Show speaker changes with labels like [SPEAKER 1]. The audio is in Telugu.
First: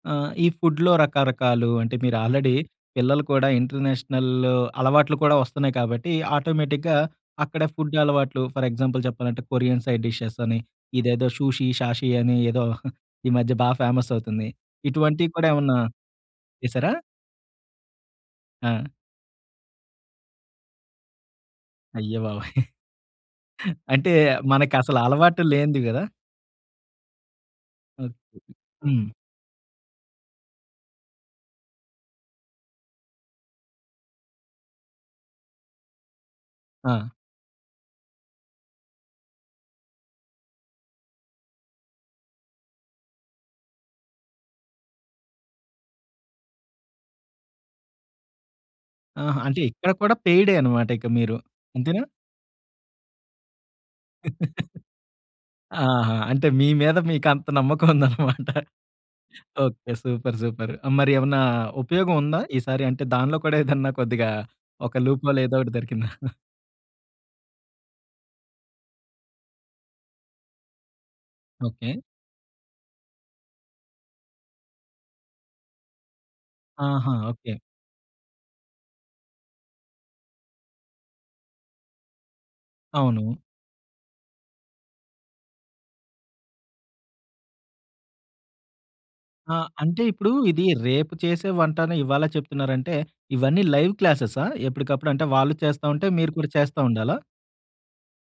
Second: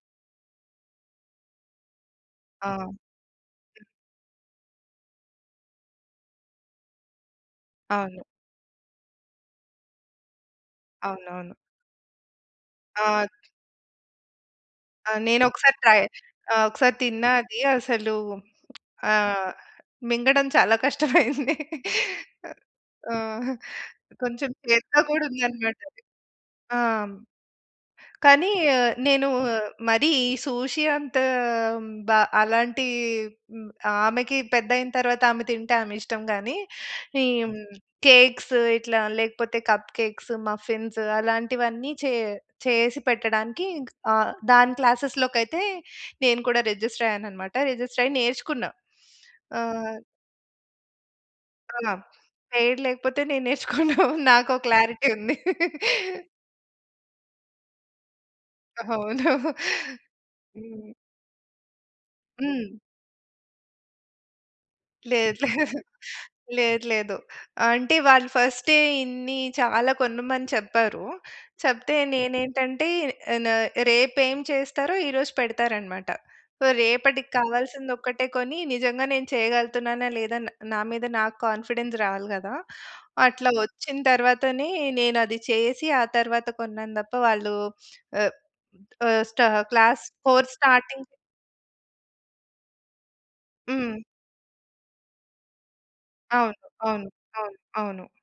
[SPEAKER 1] ఆ! ఈ ఫుడ్‌లో రకరకాలు అంటే మీరు ఆల్రెడీ
[SPEAKER 2] ఆ!
[SPEAKER 1] పిల్లలు కూడా ఇంటర్నేషనల్ అలవాట్లు కూడా వస్తున్నాయి కాబట్టి ఆటోమేటిక్‌గా అక్కడ ఫుడ్
[SPEAKER 2] అవును.
[SPEAKER 1] అలవాట్లు ఫర్ ఎగ్జాంపుల్ చెప్పాలంటే కొరియన్ సైడ్ డిషెస్ అని ఇదేదో
[SPEAKER 2] అవునవును.
[SPEAKER 1] సూషి షాషి అని ఏదో
[SPEAKER 2] ఆ!
[SPEAKER 1] ఈ
[SPEAKER 2] ద్
[SPEAKER 1] మధ్య బా ఫేమసవుతుంది.
[SPEAKER 2] ఆ!
[SPEAKER 1] ఇటువంటివి కూడా
[SPEAKER 2] నేనొకసారి
[SPEAKER 1] ఏవన్నా
[SPEAKER 2] ట్రై ఆహ్,
[SPEAKER 1] చేశారా?
[SPEAKER 2] ఒకసారి తిన్నా అది. అసలూ
[SPEAKER 1] ఆ!
[SPEAKER 2] ఆహ్, మింగడం చాలా కష్టమయింది.
[SPEAKER 1] అయ్య బాబోయ్!
[SPEAKER 2] ఆ!
[SPEAKER 1] అంటే
[SPEAKER 2] కొంచెం
[SPEAKER 1] మనకసల
[SPEAKER 2] చేదుగా కూడా
[SPEAKER 1] అలవాటు లేనిది
[SPEAKER 2] ఉందనమాటది.
[SPEAKER 1] గదా!
[SPEAKER 2] ఆ! హ్మ్.
[SPEAKER 1] ఓకె.
[SPEAKER 2] కానీ
[SPEAKER 1] హ్మ్.
[SPEAKER 2] నేను మరీ ఈ సూషి అంత బ అలాంటి మ్ ఆమెకి పెద్దయిన తరువాత ఆమె తింటే ఆమె ఇష్టం గానీ
[SPEAKER 1] ఆ!
[SPEAKER 2] ఈ హ్మ్. కేక్సు ఇట్లా లేకపోతే కప్ కేక్సు, మఫిన్స్ అలాంటివన్నీ చే చేసి పెట్టడానికి ఇంక ఆహ్, దాని క్లాసెస్‌లోకైతే నేను కూడా రిజిస్టరయ్యాననమాట. రిజిస్టరయ్యి నేర్చుకున్నా.
[SPEAKER 1] ఆహా! అంటే ఇక్కడ
[SPEAKER 2] ఆహ్
[SPEAKER 1] కూడా పెయిడే అనమాట ఇక మీరు
[SPEAKER 2] ఆ!
[SPEAKER 1] అంతేనా?
[SPEAKER 2] పెయిడ్ లేకపోతే నేను నేర్చుకోను. నాకో క్లారిటీ ఉంది.
[SPEAKER 1] ఆహా! అంటే మీ మీద మీకంత నమ్మకముందనమాట.
[SPEAKER 2] అవును.
[SPEAKER 1] ఓకే. సూపర్. సూపర్.
[SPEAKER 2] హ్మ్.
[SPEAKER 1] మరి ఏవన్నా ఉపయోగం ఉందా?
[SPEAKER 2] హ్మ్.
[SPEAKER 1] ఈసారి అంటే దానిలో కూడా ఏదన్నా కొద్దిగా ఒక లూప్ హోల్
[SPEAKER 2] లేదు లేదు.
[SPEAKER 1] ఏదోకటి దొరికిందా?
[SPEAKER 2] లేదు లేదు. అంటే వాళ్ళు ఫస్టే ఇన్ని చాలా కొనమని చెప్పారు. చెప్తే
[SPEAKER 1] ఓకే.
[SPEAKER 2] నేనేంటంటే న రేపేం చేస్తారో ఈరోజు పెడతారనమాట. సో,
[SPEAKER 1] ఆహా!
[SPEAKER 2] రేపటికి
[SPEAKER 1] ఓకే.
[SPEAKER 2] కావాల్సిందొక్కటే కొని నిజంగా నేను చేయగలుగుతున్నానా! లేదా! న్ నా మీద నాకు కాన్ఫిడెన్స్ రావాలి గదా!
[SPEAKER 1] అవును.
[SPEAKER 2] అట్లా వచ్చిన తరువాతనే నేనది చేసి ఆ తరువాత కొన్నాను దప్ప వాళ్ళు ఆహ్, ఆహ్, స్టా
[SPEAKER 1] ఆ! అంటే
[SPEAKER 2] క్లాస్
[SPEAKER 1] ఇప్పుడు
[SPEAKER 2] ఫోర్
[SPEAKER 1] ఇది
[SPEAKER 2] స్టార్టింగ్
[SPEAKER 1] రేపు చేసే వంటని ఇవాలే చెప్తున్నారంటే ఇవన్నీ లైవ్
[SPEAKER 2] హ్మ్.
[SPEAKER 1] క్లాసెసా? ఎప్పటికప్పుడు అంటే వాళ్ళు చేస్తా ఉంటే మీరు కూడా
[SPEAKER 2] అవును.
[SPEAKER 1] చేస్తా
[SPEAKER 2] అవును.
[SPEAKER 1] ఉండాలా?
[SPEAKER 2] అవును. అవును.